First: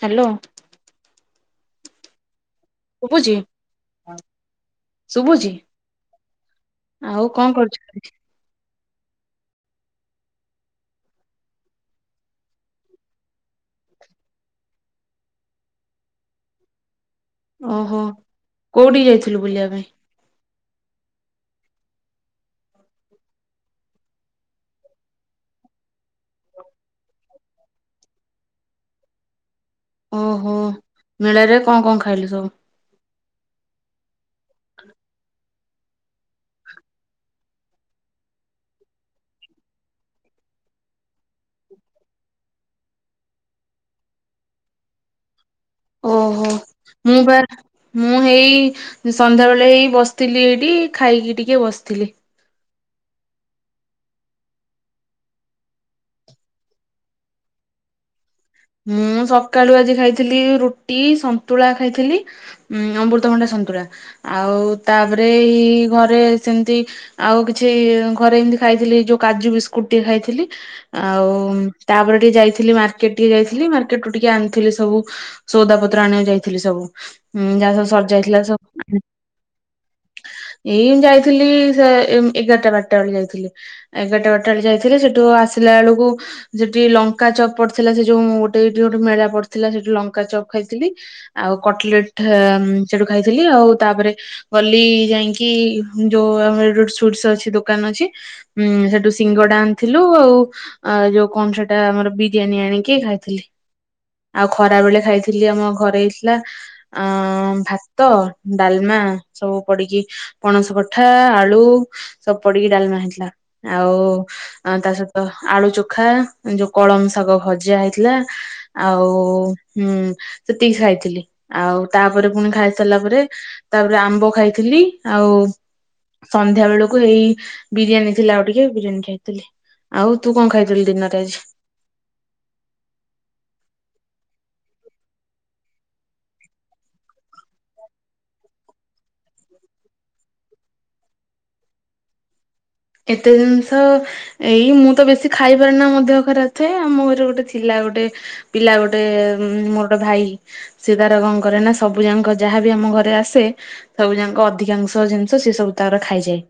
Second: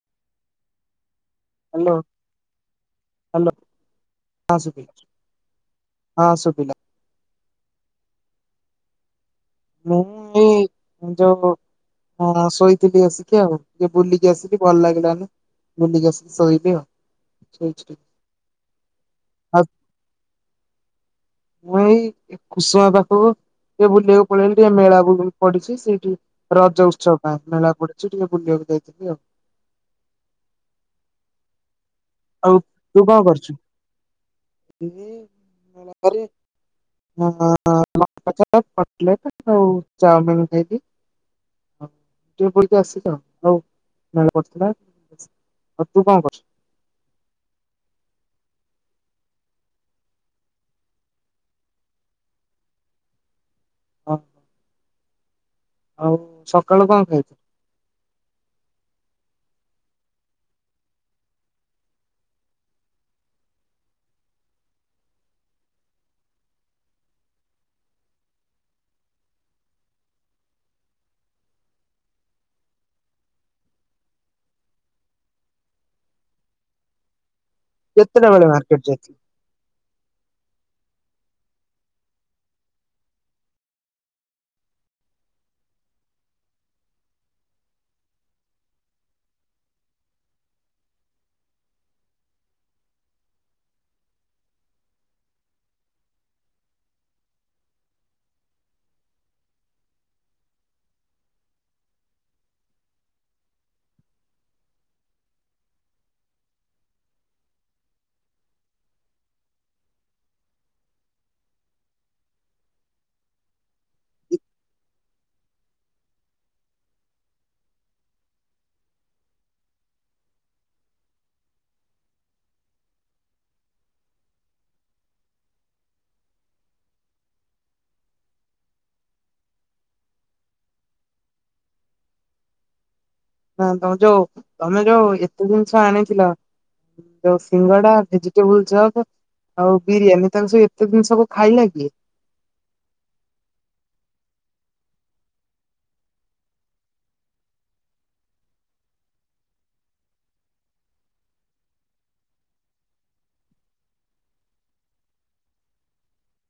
Hello. Hello. ଶୁଭୁଛି hello ହଁ ଶୁଭିଲା ଶୁଭୁଛି। ହଁ ଶୁଭିଲା ଆଉ କଣ କରୁଛୁ? [unintelligible] ମୁଁ ଏଇ ସଞ୍ଜ ହଁ ଶୋଇଥିଲି ଆସିକି ଆଉ। ଟିକେ ବୁଲିକି ଆସିକି ଭଲ ଲାଗିଲାନି। ବୁଲିକି ଆସିକି ସୋଇଲି ଆଉ। ଶୋଇଛି ଟିକେ ଓହୋ କୋଉଠି କି ଯାଇଥିଲୁ ବୁଲିବା ପାଇଁ? ମୁ ଏଇ ଖୁସମା ପାଖକୁ ଏ ବୁଲିବାକୁ ପଳେଇଲି ଟିକେ ମେଳା ବୁ ବୁ ପଡିଛି ସେଇଠି ରଜ ଉତ୍ସବ ପାଇଁ ମେଳା ପଡିଛି ଟିକେ ବୁଲିବାକୁ ଯାଇଥିଲି ଆଉ। ଓହୋ ମେଳାରେ କଣ କଣ ଖାଇଲୁ ସ ଆଉ ତୁ କଣ କରଛୁ? ଏହେ [unintelligible] [unintelligible] କଟଲେଟ ଆଉ ଚାଉମିିନ ଖାଇକି [unintelligible] ଆଉ ତୁ କଣ କରୁଛୁ? ଓହୋ ମୁଁ ବାର ମୁଁ ହେଇ ସଂନ୍ଧ୍ୟା ବେଳେ ହେଇ ବସିଥିଲି ଏଇଠି ଖାଇକି ଟିକେ ବସିଥିଲି। ହଁ। ଆଉ ସକାଳୁ କଣ ଖାଇଛ? ମୁଁ ସକାଳୁ ଆଜି ଖାଇଥିଲି ରୁଟି, ସନ୍ତୁଳା ଖାଇଥିଲି। ଉଁ ଅମୃତଭଣ୍ଡା ସନ୍ତୁଳା ଆଉ ତାପରେ ଏଇ ଘରେ ସେମତି ଆଉ କିଛି ଘରେ ଏମିତି ଖାଇଥିଲି ଯୋଉ କାଜୁ ବିସ୍କୁଟ ଟିକେ ଖାଇଥିଲି। ଆଉ ତାପରେ ଟିକେ ଯାଇଥିଲି ମାର୍କେଟ। ଟିକେ ଯାଇଥିଲି ମାର୍କେଟ ରୁ ଟିକେ ଆଣିଥିଲି ସବୁ ସଉଦା ପତ୍ର ଆଣିବାକୁ ଯାଇଥିଲି ସବୁ ଉଁ ଯା [unintelligible] ସରି କେତେଟା ଯାଇଥିଲା ବେଳେ ସବ ମାର୍କେଟ ହୁଁ। ଯାଇଥିଲ? ଏଇ ଯାଇଥିଲି ସେ ଉଁ ଏଗାରଟା ବାରଟା ବେଳେ ଯାଇଥିଲି। ଏଗାରଟା ବାରଟା ବେଳେ ଯାଇଥିଲି ସେଠୁ ଆସିଲା ବେଳକୁ ସେଠି ଲଙ୍କା ଚପଟ ଥିଲା ସେ ଯୋଉ ମୁଁ ଗୋଟେ ଏଇଠି ଗୋଟେ ମେଳା ପଡିଥିଲା ସେଇଠି ଲଙ୍କା ଚପ୍ ଖାଇଥିଲି। ଆଉ କଟଲେଟ ହେ ଉଁ ସେଠୁ ଖାଇଥିଲି ଆଉ ତାପରେ ଗଲି ଯାଇକି ଯୋଉ ଆମ ରୁଟ ସୁଟସ ଅଛି ଦୋକାନ ଅଛି ଉଁ ସେଠୁ ସିଙ୍ଗଡା ଆଣିଥିଲୁ ଆଉ ଯୋଉ କଣ ସେଟା ଆମର ବି ବିରିୟାନୀ ଆଣିକି ଖାଇଥିଲି। ଆଉ ଖରା ବେଳେ ଖାଇଥିଲି ଆମ ଘରେ ହେଇଥିଲା ଅଁ ଭାତ, ଡାଲମା ସବୁ ପଡିକି ପଣସ କଠା, ଆଳୁ ସବୁ ପଡିକି ଡାଲମା ହେଇଥିଲା ଆଉ ଅ ତା ସହିତ ଆଳୁ ଚୋଖା ଯୋଉ କଳମ ଶାଗଭଜା ହେଇଥିଲା ଆଉ ହୁଁ ସେତିକି ଖାଇଥିଲି ଆଉ ତାପରେ ପୁଣି ଖାଇସାରିଲା ପରେ ତାପରେ ଆମ୍ବ ଖାଇଥିଲି ଆଉ ସନ୍ଧ୍ୟାବେଳକୁ ଏଇ ବିରିୟାନୀ ଥିଲା ଆଉ ଟିକେ ବିରିୟାନୀ ଖାଇଥିଲି। ଆଉ ତୁ କଣ ଖାଇଥିଲୁ ଦିନରେ ଆଜି? ନା ତମ ଯୋଉ ତମେ ଯୋଉ ଏତେ ଜିନିଷ ଆଣିଥିଲ ଯୋଉ ସିଙ୍ଗଡା ଭେଜିଟେବୁଲ ଚପ୍ ଆଉ ବିରିୟାନୀ ତାଙ୍କ ସବୁ ଏତେ ଜିନିଷ ସବୁ ଖାଇଲା କିଏ? ଏତେ ଜିନିଷ ଏଇ ମୁଁ ତ ବେଶୀ ଖାଇପାରେ ନା ମୋ ଦେହ ଖରାପ୍ ଥାଏ, ଆମ ଘରେ ଗୋଟେ ଥିଲା ଗୋଟେ ପିଲା ଗୋଟେ ମୋର ଗୋଟେ ଭାଇ। ସିଏ ତାର କଣ କରେ ନା ସବୁ ଜାଙ୍କ ଯାହାବି ଆମ ଘରେ ଆସେ ସବୁ ଜାଙ୍କ ଅଧିକାଂଶ ଜିନିଷ ସେ ସବୁ ତାର ଖାଇଯାଏ।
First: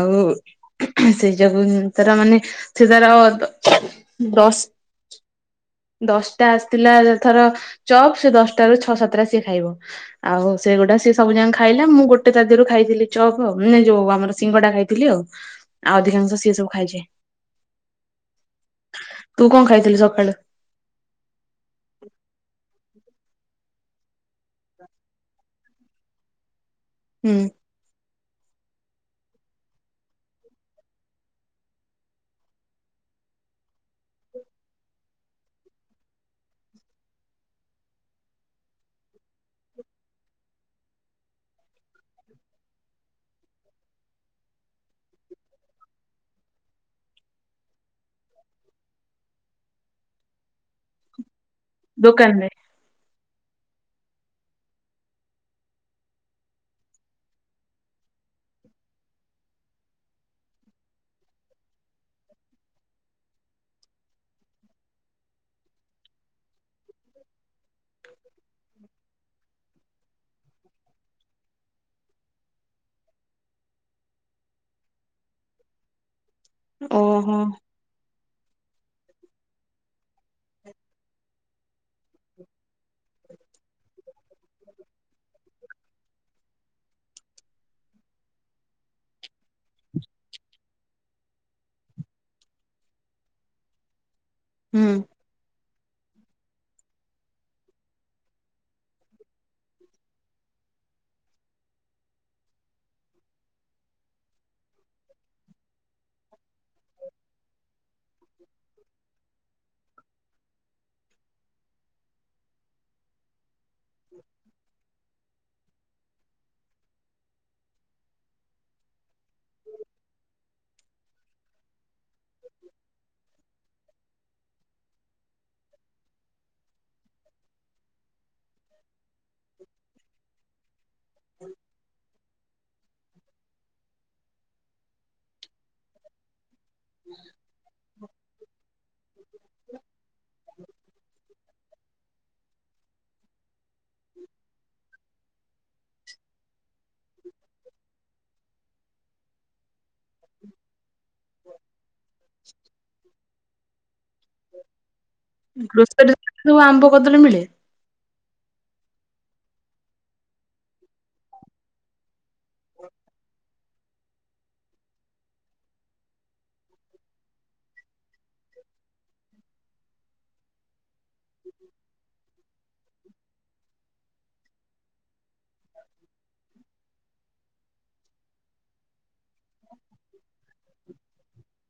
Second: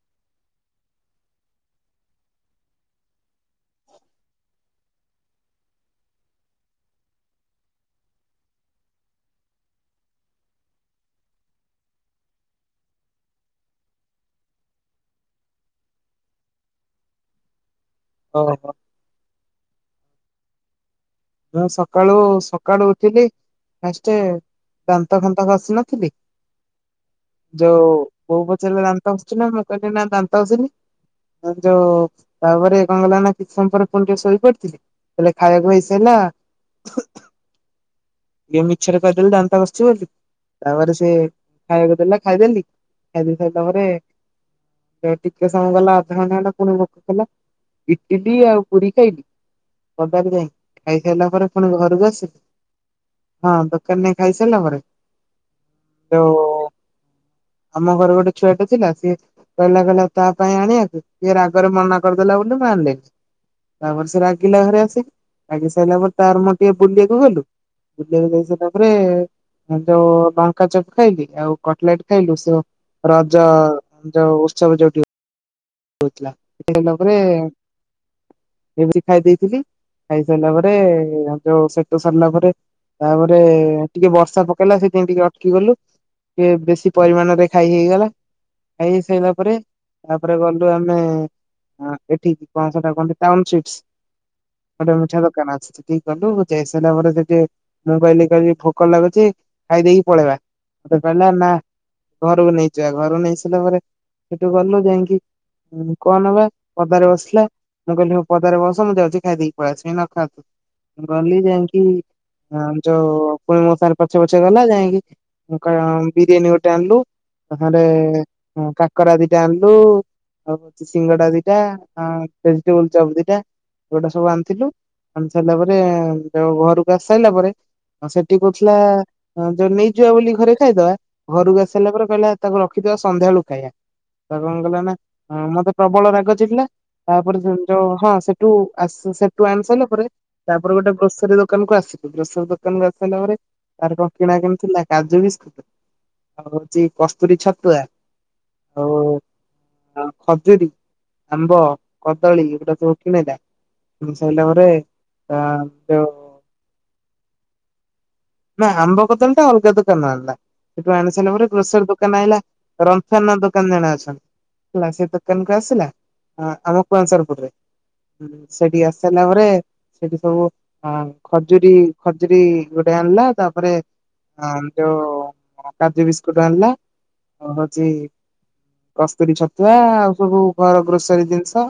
ଆଉ ସେଇ ଜାଗା କୁୁ ତାର ମାନେ ସେ ତାର ଦଶ ଦଶଟା ଆସିଥିଲା ଥର ଚପ୍ ସେ ଦଶଟାରୁ ଛଅ ସାତଟା ସିଏ ଖାଇବ। ଆଉ ସେଗୁଡା ସିଏ ସବୁ ଯାଙ୍କ ଖାଇଲା। ମୁଁ ଗୋଟେ ତା ଦେହରୁ ଖାଇଥିଲି ଚପ୍ ଆଉ ନା ଯୋଉ ଆମର ସିଙ୍ଗଡ଼ା ଖାଇ ଥିଲି ଆଉ। ଆଉ ଅଧିକାଂଶ ସିଏ ସବୁ ଖାଇଚି। [unintelligible] ତୁ କଣ ଖାଇଥିଲୁ ସକାଳୁ? ମୁଁ ସକାଳୁ ସକାଳୁ ଉଠିଲି ଫାଷ୍ଟ ଦାନ୍ତ ଫାନ୍ତ ଖସି ନଥିଲି ହୁଁ। ଯୋଉ ବୋଉ ପଚାରିଲା ଦାନ୍ତ ଘଷିଚୁ ନା ମୁଁ କହିଲି ନା ଦାନ୍ତ ଘଷିନି। ଯଉ ତାପରେ କଣ ହେଲା ନା କିଛି ସମୟ ପରେ ପୁଣି ଟିକେ ଶୋଇପଡିଥିଲି କହିଲେ ଖାଇବାକୁ ହେଇ ହେଲା। ଇଏ ମିଛରେ କହିଦେଲେ ଦାନ୍ତ ଘଷିଚି ବୋଲି। ତାପରେ ସେ ଖାଇବାକୁ ଦେଲା ଖାଇଦେଲି। ଖାଇଦେଇ ସାରିଲା ପରେ ଟିକେ ସମୟ ଗଲା ଅଧଘଣ୍ଟା ଖଣ୍ଡେ ପୁଣି ଭୋକ କଲା। ଇଟିଲି ଆଉ ପୁରୀ ଖାଇଲିି ପଦାରେ ଯାଇଁ। ଖାଇସାରିଲା ପରେ ପୁଣି ଘରକୁ ଆସିଲି। ଦୋକାନରେ। ହଁ ଦୋକାନ ରେ ଖାଇସାରିଲା ପରେ। ଯୋ ଆମ ଘର ଗୋଟେ ଛୁଆଟା ଥିଲା ସିଏ ମନା କଲା ତା ପାଇଁ ଆଣିବାକୁ ଇଏ ରାଗରେ ମନା କରିଦେଲା ବୋଲି ମୁଁ ଆଣିଲିନି। ତାପରେ ସେ ରାଗିଲା ଘରେ ଆସିକି। ରାଗି ସାରିଲା ପରେ ତାର ମୁଁ ଟିକେ ବୁଲିବାକୁ ଗଲୁ। ବୁଲିବାକୁ ଯାଇ ସାରିଲା ପରେ ହେଠୁ ଲଙ୍କା ଚପ୍ ଖାଇଲି ଆଉ କଟଲେଟ୍ ଖାଇଲୁ। ସେଉ ରଜ ଯୋଉ ଉତ୍ସବ ଯୋଉଠି ହଉଥିଲା ଓହୋ [unintelligible] ଏମତି ଖାଇ ଦେଇଥିଲି। ଖାଇ ସାରିଲା ପରେ ଯୋଉ ସେଠୁ ସରିଲା ପରେ ତାପରେ ଟିକେ ବର୍ଷା ପକେଇଲା ସେଇଥିପାଇଁ ଟିକେ ଅଟକି ଗଲୁ। ଟିକେ ବେଶୀ ପରିମାଣ ରେ ଖାଇ ହେଇଗଲା। ଖାଇ ହେଇ ସାରିଲା ପରେ ତାପରେ ଗଲୁ ଗଲୁ ଆମେ ଏଠିକି କଣ ସେଟା କୁହନ୍ତି ଟାଉନ୍ ସ୍ଵିଟସ୍। ହୁଁ। ଗୋଟେ ମିଠା ଦୋକାନ କାନ ଅଛି। ସେଠିକି ଗଲୁ ଯାଇସାରିଲା ପରେ ସେଠି ମୁଁ କହିଲି କହିଲି ଭୋକ ଲାଗୁଚି ଖାଇଦେଇକି ପଳେଇବା। ମତେ କହିଲା ନା ଘରକୁ ନେଇଯିବା। ଘରକୁ ନେଇ ସାରିଲା ପରେ ହେଠୁ ଗଲୁ ଯାଇଁକି କୁହନା ବା ପଦାରେ ବସିଲା। ମୁଁ କହିଲି ହଉ ପଦାରେ ବସ ମୁଁ ଯାଉଚି ଖାଇ ଦେଇକି ପଳେଇ ଆସିବି। ନଖା ତୁ। ଗଲି ଯାଇଁକି ଯୋଉ ପୁଣି ମୋ ସାଙ୍ଗରେ ପଛେ ପଛେ ଗଲା ଯାଇଁକି [unintelligible] ବିରିୟାନୀ ଗୋଟେ ଆଣିଲୁ ତା ସାଙ୍ଗରେ କାକରା ଦିଟା ଆଣିଲୁ। ଆଉ ହଉଚି ସିଙ୍ଗଡା ଦିଟା, ଆ ଭେଜିଟେବୁଲ ଚପ୍ ଦିଟା। ଏଇ ଗୁଡା ସବୁ ଆଣିଥିଲୁ। ଆଣି ସାରିଲା ପରେ ଘରକୁ ଯୋଉ ଆସି ସାରିଲା ପରେ ସେଠି କହୁଥିଲା ଯୋଉ ନେଇଯିବା ବୋଲି ଘରେ ଖାଇଦବା। ଘରକୁ ଆସି ସାରିଲା ପରେ କହିଲା ତାକୁ ରଖିଥିବା ସନ୍ଧ୍ୟାଳୁ ଖାଇବା ତା କଣ କଲା ନା ମତେ ପ୍ରବଳ ରାଗ ଚିଡିଲା ତାପରେ ଯେମିତି ହଁ ସେଠୁ ଆସି ସେ ଥୁ ଆଣି ସାରିଲା ପରେ ତାପରେ ଗୋଟେ ଗ୍ରୋସରୀ ଦୋକାନ କୁ ଆସିଲୁ ଗ୍ରୋସରୀ ଦୋକାନ କୁ ଆସିଲା ପରେ ଆର କଣ କିଣା କିିଣିଥିଲା କାଜୁ ବିସ୍କୁଟ। ଆଉ ହଉଛି କସ୍ତୁରୀ ଛତୁଆ ଆଉ ଖଜୁରୀ ଆମ୍ବ କଦଳୀ ଏଗୁଡା ସବୁ କିଣିଲା। ସାରିଲା ପରେ ତା ଯୋଉ ଗ୍ରୋସରୀ ସବୁ ଆମ୍ବ କଦଳୀ ମିଳେ? ନା ଆମ୍ବ କଦଳି ଟା ଅଲଗା ଦୋକାନରୁ ଆଣିଲା। ସେଠୁ ଆଣି ସାରିଲା ପରେ ଗ୍ରୋସରି ଦୋକାନ ଆଣିଲା ରନ୍ଥନା ଦୋକାନ ଜଣେ ଅଛନ୍ତି। ହେଲା ସେ ଦୋକାନ କୁ ଆସିଲା ଆମ ସେଠି ଆସିସାରିଲା ପରେ ସେଠି ସବୁ ଖଜୁରୀ ଖଜୁରୀ ଗୋଟେ ଆଣିଲା ତାପରେ ଯୋଉ କାଜୁ ବିସ୍କୁଟ ଆଣିଲା। ହ ହଉଛି କସ୍ତୁରୀ ଛତୁଆ ଆଉ ସବୁ ଘର ଗ୍ରୋସରୀ ଜିନିଷ।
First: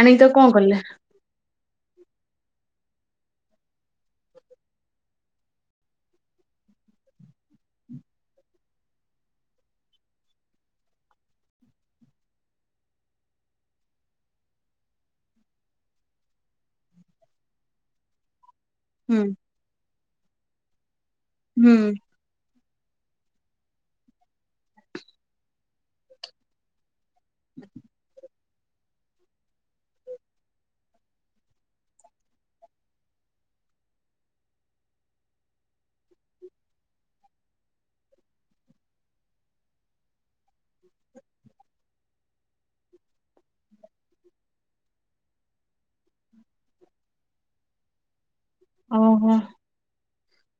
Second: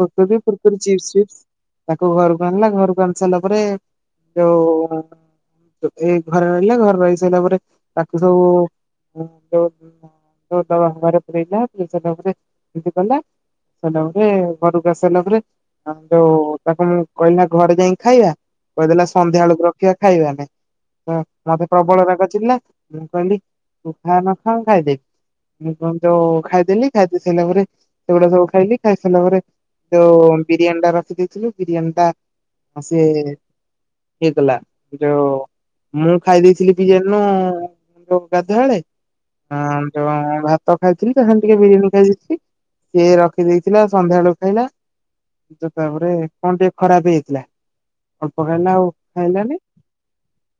ଆଣିକି ତାକୁ କଣ କଲେ? ଫୁରକୁରି ଚିପ୍ସ ଫିପ୍ସ ତାକୁ ଘରକୁ ଆଣିଲା ଘରକୁ ଆଣି ସାରିଲା ପରେ ଯୋଉ ଏଇ ଘରେ ରହିଲେ ଘରେ ରହି ସାରିଲା ପରେ ତାକୁ ସବୁ ଯୋ [unintelligible] ସେଲବରେ ଘରକୁ ଆସି ସରିଲାପରେ ହ ଯୋଉ ତାକୁ ମୁଁ କହିଲି ଘରେ ଯାଇକି ଖାଇବା। କହିଦେଲା ହୁଁ ସନ୍ଧ୍ୟା ବେଳକୁ ରଖିବା ଖାଇବାନାଇ ତ ମତେ ହୁଁ ପ୍ରବଳ ରାଗ ଚିଡିଲା। ମୁଁ କହିଲି ତୁ ଖା ନ ଖା ମୁ ଖାଇଦବି। ଜଉ ଖାଇଦେଲି ଖାଇଦେଇ ସାରିଲା ପରେ ସେଗୁଡା ସବୁ ଖାଇଲି ଖାଇସାରିଲା ପରେ ଯଉ ବିରିୟାନୀ ଟା ରଖି ଦେଇଥିଲୁ ବିରିୟାନୀ ଟା ଆ ସେ ହେଇଗଲା। ଯୋଉ ମୁଁ ଖାଇ ଦେଇଥିଲି ବିରିୟାନୁ ଯୋଉ ଗାଧୁଆବେଳେ। ହଁ ଯୋଉ ଭାତ ଖାଇଥିଲି ତା ଟିକେ ବିରିୟାନୀ ଖାଇ ଦେଇଥିଲି। ସିଏ ରଖିଦେଇଥିଲା ସନ୍ଧ୍ୟାବେଳୁ ଖାଇଲା। ଜୋ ତାପରେ କଣ ଟିକେ ଖରାପ ହେଇଥିଲା ଅଳ୍ପ ଖାଇଲା ଆଉ ଓହୋ ଖାଇଲାନି।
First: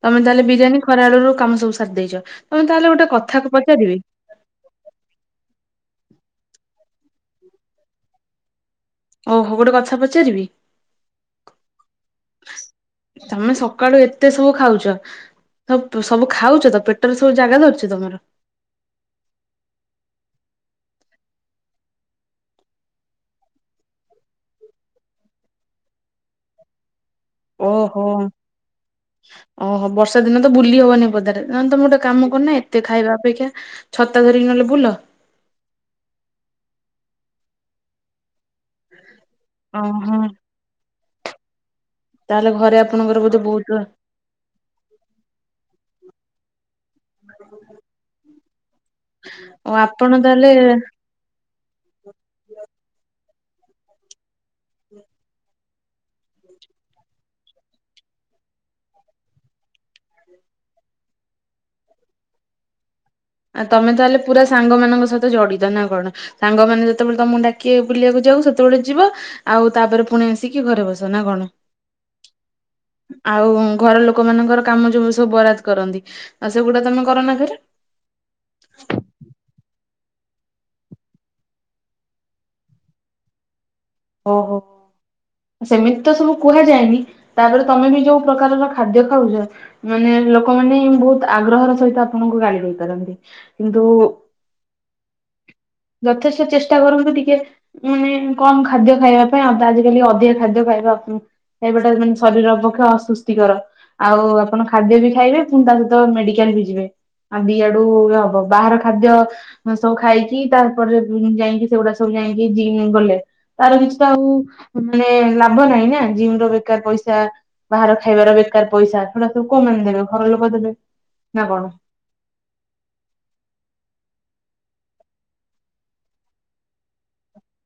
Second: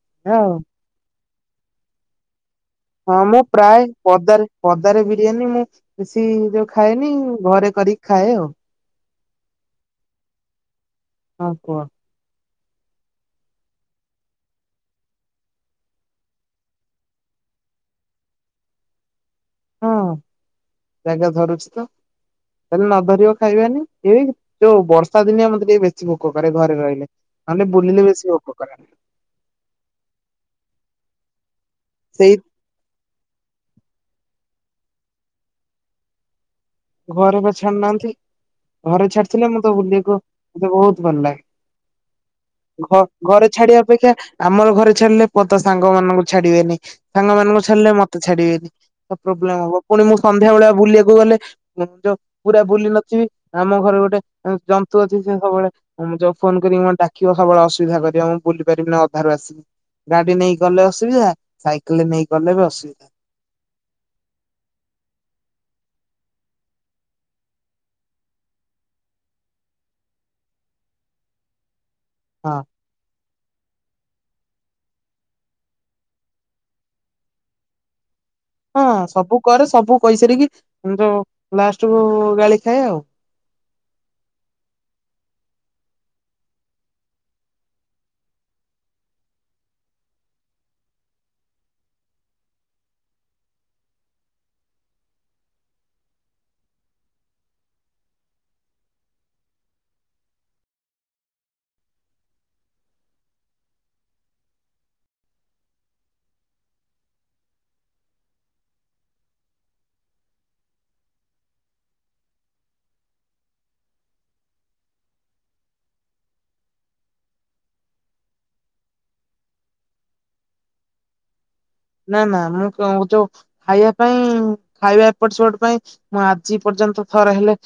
ତମେ ତାହେଲେ ଆଉ। ବିରିୟାନୀ ଖରା ବେଳରୁ କାମ ସବୁ ସାରି ଦେଇଛ। ତମେ ତାହେଲେ ଗୋଟେ ହଁ କଥା ମୁଁ ପ୍ରାୟ ପଚାରିବି ପଦାରେ ପଦାରେ ବିରିୟାନୀ ମୁଁ ବେଶୀ ଯୋଉ ଖାଏନି ଘରେ କରିକି ଖାଏ ଆଉ। ଓହୋ ଗୋଟେ କଥା ପଚାରିବି? ହଁ କୁହ। ତମେ ସକାଳୁ ଏତେ ସବୁ ଖାଉଛ। ହ ସବୁ ଖାଉଛ ତ ପେଟରେ ସବୁ ଜାଗା ଧରୁଛ ତମର। ହଁ ଜାଗା ଧରୁଛି ତ। ତାହେଲେ ନ ଧରିବ ଖାଇବାନି ଏଇଏ ଯୋଉ ବର୍ଷା ଦିନିଆ ମତେ ଟିକେ ବେଶୀ ଭୋକ କରେ ଘରେ ରହିଲେ। ଓହୋ। [unintelligible] ଓହୋ ବର୍ଷା ଦିନ ତ ବୁଲି ହବନି ପଦାରେ ତମେ ଗୋଟେ କାମ ସେଇ କରୁନ ଏ ଟେ ଖାଇବା ଅପେକ୍ଷା ଛତା ଧରିକି ନହେଲେ ବୁଲ। ଘରେ ବା ଛାଡୁନାହାନ୍ତି। ଘରେ ଛାଡିଥିଲେ ମୁଁ ତ ବୁଲିବାକୁ ଓହୋ ମତେ ବହୁତ ଭଲ ଲାଗେ। ତାହେଲେ ଘରେ ଘ ଆପଣଙ୍କର ବୋଧେ ଘରେ ବହୁତ ଛାଡିବା ଅପେକ୍ଷା ଆମର ଘରେ ଛାଡିଲେ ପୋ ତ ସାଙ୍ଗମାନଙ୍କୁ ଛାଡିବେନି ସାଙ୍ଗ ମାନଙ୍କୁ ଛାଡିଲେ ମତେ ଛାଡିବେନି। କ ପ୍ରୋବଲେମ୍ ଓ ହବ ପୁଣି ଆପଣ ମୁଁ ତାହେଲେ ସନ୍ଧ୍ୟାବେଳିଆ ବୁଲିବାକୁ ଗଲେ ଯୋଉ ପୁରା ବୁଲି ନଥିବି ଆମ ଘରେ ଗୋଟେ ଜନ୍ତୁ ଅଛି ସେ ସବୁବେଳେ ହଁ ଯାଉ ଫୋନ କରି ମତେ ଡାକିବ ସବୁବେଳେ ଅଶୁବିଧା କରିବା ମୁଁ ବୁଲି ପାରିବିନି ଅଧାରୁ ଆସିବି। ଗାଡ଼ି ନେଇକି ଗଲେ ଅସୁବିଧା ସାଇକେଲ୍ ରେ ନେଇ ଗଲେ ବି ଅସୁବିଧା। ଆ ତମେ ତାହଲେ ପୁରା ସାଙ୍ଗମାନଙ୍କ ସହିତ ଜଡ଼ିତ ନା କଣ? ସାଙ୍ଗମାନେ ଯେତେବେଳେ ତମକୁ ଡାକିବେ ବୁଲିବାକୁ ଯାଉ ସେତେବେଳେ ଯିବ ଆଉ ତାପରେ ପୁଣି ଆସିକି ଘରେ ବସ ନା କଣ? ହଁ। ଆଉ ଘର ଲୋକ ମାନଙ୍କର କାମ ଯୋଉ ସବୁ ବରାଦ କରନ୍ତି ଆଉ ସେଗୁଡ଼ା ତମେ କର ନା ଘେରେ? ହଁ ସବୁ କରେ ସବୁ କହିସାରିକି ଜଉ ଲାଷ୍ଟ କୁ ଗାଳି ଖାଏ ଆଉ। ଓହୋ। ସେମିତି ତ ସବୁ କୁହାଯାଏନି ତାପରେ ତମେ ବି ଯୋଉ ପ୍ରକାରର ଖାଦ୍ୟ ଖାଉଚ ମାନେ ଲୋକମାନେ ବହୁତ ଆଗ୍ରହର ସହିତ ଆପଣଙ୍କୁ ଗାଳି କରିପାରନ୍ତି। କିନ୍ତୁ ଯଥେଷ୍ଟ ଚେଷ୍ଟା କରନ୍ତୁ ଟିକେ ମାନେ କମ ଖା ଖାଦ୍ୟ ଖାଇବା ପାଇଁ ଆଉ ତ ଆଜିିକାଲି ଅଧିକା ଖାଦ୍ୟ ଖାଇବା ଆପ ଏବେଟା ଶରୀର ଅପେକ୍ଷା ଆସୁସ୍ତିକର। ଆଉ ଆପଣ ଖାଦ୍ୟ ବି ଖାଇବେ ପୁଣି ତା ସହିତ ମେଡିକାଲ ବି ଯିବେ। ଆମେ ଇଆଡୁ ଇଏ ହବ ବାହାର ଖାଦ୍ୟ ହଁ ସବୁ ଖାଇକି ତାପରେ ଯାଇକି ସେଗୁଡ଼ା ସବୁ ଯାଇକି ଜିମ୍ ଗଲେ ତାର କିଛି ତ ଆଉ ମାନେ ଲାଭ ନାହିଁ ନା ଜିମ୍ ର ବେକାର ପଇସା ବାହାର ଖାଇବାର ବେକାର ପଇସା ସେଡ଼ା ସବୁ କୋଉମାନେ ଦେବେ ଘର ଲୋକ ଦେବେ ନା କଣ? ନା ନା ମୁଁ କ ଯୋଉ ଖାଇବା ପାଇଁ ଖାଇବା ଏପଟ ସେପଟ ପାଇଁ ମୁଁ ଆଜି ପର୍ଯ୍ୟନ୍ତ ଥରେ ହେଲେ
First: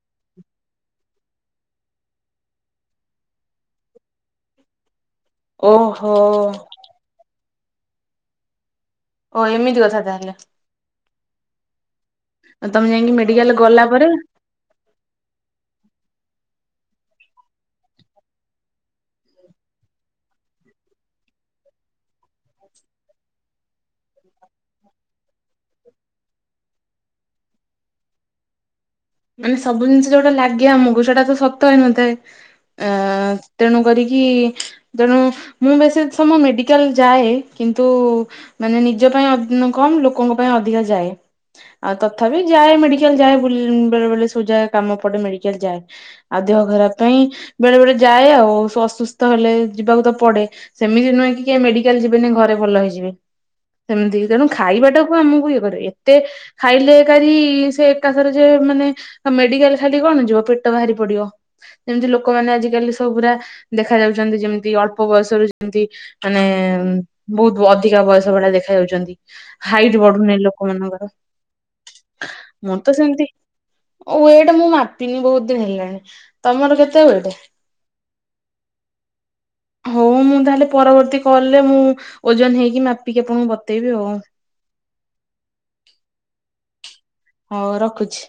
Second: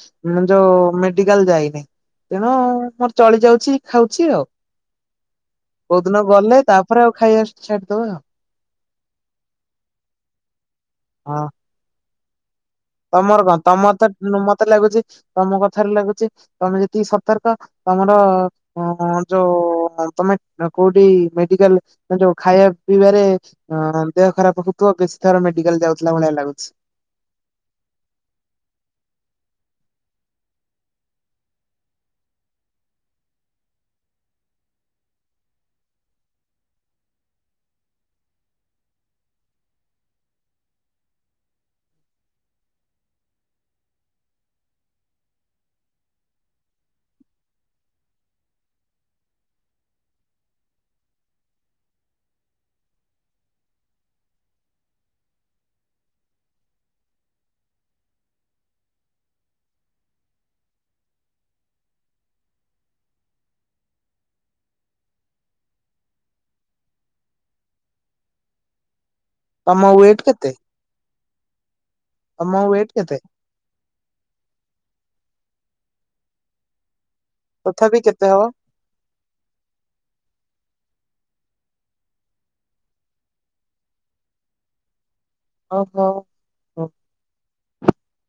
ଯୋଉ ମେଡିକାଲ୍ ଯାଇନି। ତେଣୁ ମୋର ଚଳି ଯାଉଛି ଖାଉଛି ଆଉ କୋଉ ଓହୋ। ଦିନ ଗଲେ ତାପରେ ଆଉ ଖାଇବା ଛାଡ଼ିଦବା ଆଉ ଓ ଏମିତି କଥା ତାହେଲେ ହଁ। ତମେ ଯାଇକି ତମର ମେଡିକାଲ କଣ ଗଲା ତମର ତ ପରେ ମତେ ଲାଗୁଛି ତମ କଥାରେ ଲାଗୁଛି ତମେ ଯେତିକି ସତର୍କ ତମର ଅ ଯୋଉ ତମେ କୋଉଠି ମେଡିକାଲ ଯୋଉ ଖାଇବା ପିଇବାରେ ଅ ଦେହ ଖରାପ ହଉଥିବ ବେଶୀ ଥର ମେଡିକାଲ ଯାଉଥିଲା ଭଳିଆ ଲାଗୁଛି। ମାନେ ସବୁ ଜିନିଷ ଯୋଉଟା ଲାଗେ ଆମକୁ ସେଇଟା ତ ସତ ହେଇନଥାଏ। ଅ ତେଣୁ କରିକି ଯେଣୁ ମୁଁ ବେଶୀ ସମୟ ମେଡିକାଲ ଯାଏ କିନ୍ତୁ ମାନେ ନିଜ ପାଇଁ ଅ କମ୍ ଲୋକଙ୍କ ପାଇଁ ଅଧିକା ଯାଏ। ଆଉ ତଥାପି ଯାଏ ମେଡିକାଲ ଯାଏ ବୁଲ ବେଳେ ବେଳେ ସୁ ଯା କାମ ପଡ଼େ ମେଡ଼ିକାଲ ଯାଏ। ଆଉ ଦେହ ଖରାପ ପାଇଁ ବେଳେ ବେଳେ ଯାଏ ଆଉ ସ ଅସୁସ୍ଥ ହେଲେ ଯିବାକୁ ତ ପଡ଼େ ସେମିତି ନୁହେଁ କି ମେଡିକାଲ ଯିବେ ନି ଘରେ ଭଲ ହେଇଯିବେ ସେମିତି ତେଣୁ ଖାଇବାଟାକୁ ଆମକୁ ଇଏ କରିବ ଏତେ ଖାଇଲେ କାାରି ସେ ଏକାଥରେ ଯେ ମାନେ ମେଡିକାଲ ଖାଲି କଣ ଯିବ ପେଟ ବାହାରି ପଡ଼ିବ। ଯେମିତି ଲୋକମାନେ ଆଜିକାଲି ସବ ପୁରା ଦେଖା ଯାଉଛନ୍ତି ଯେମିତି ଅଳ୍ପ ବୟସରୁ ଯେମତି ମାନେ ବହୁତ ଅଧିକା ବୟସ ଭଳିଆ ଦେଖା ଯାଉଛନ୍ତି। ତମ ହାଇଟ୍ ୱେଟ ବଢୁନି କେତେ ଲୋକ ମାନଙ୍କର ତମ ୱେଟ୍ କେତେ? ୱେଟ ମୁଁ ମାପିନି ବହୁତ ଦିନ ହେଲାଣି, ତମର କେତେ ୱେଟ? ତଥାପି କେତେ ହବ? ହଉ ମୁଁ ତାହେଲେ ପରବର୍ତ୍ତୀ କଲରେ ମୁଁ ଓଜନ ହେଇକି ମାପିକି ଆପଣଙ୍କୁ ବତେଇବି ଆଉ। ଓହୋ। ହଉ ରଖୁଛି।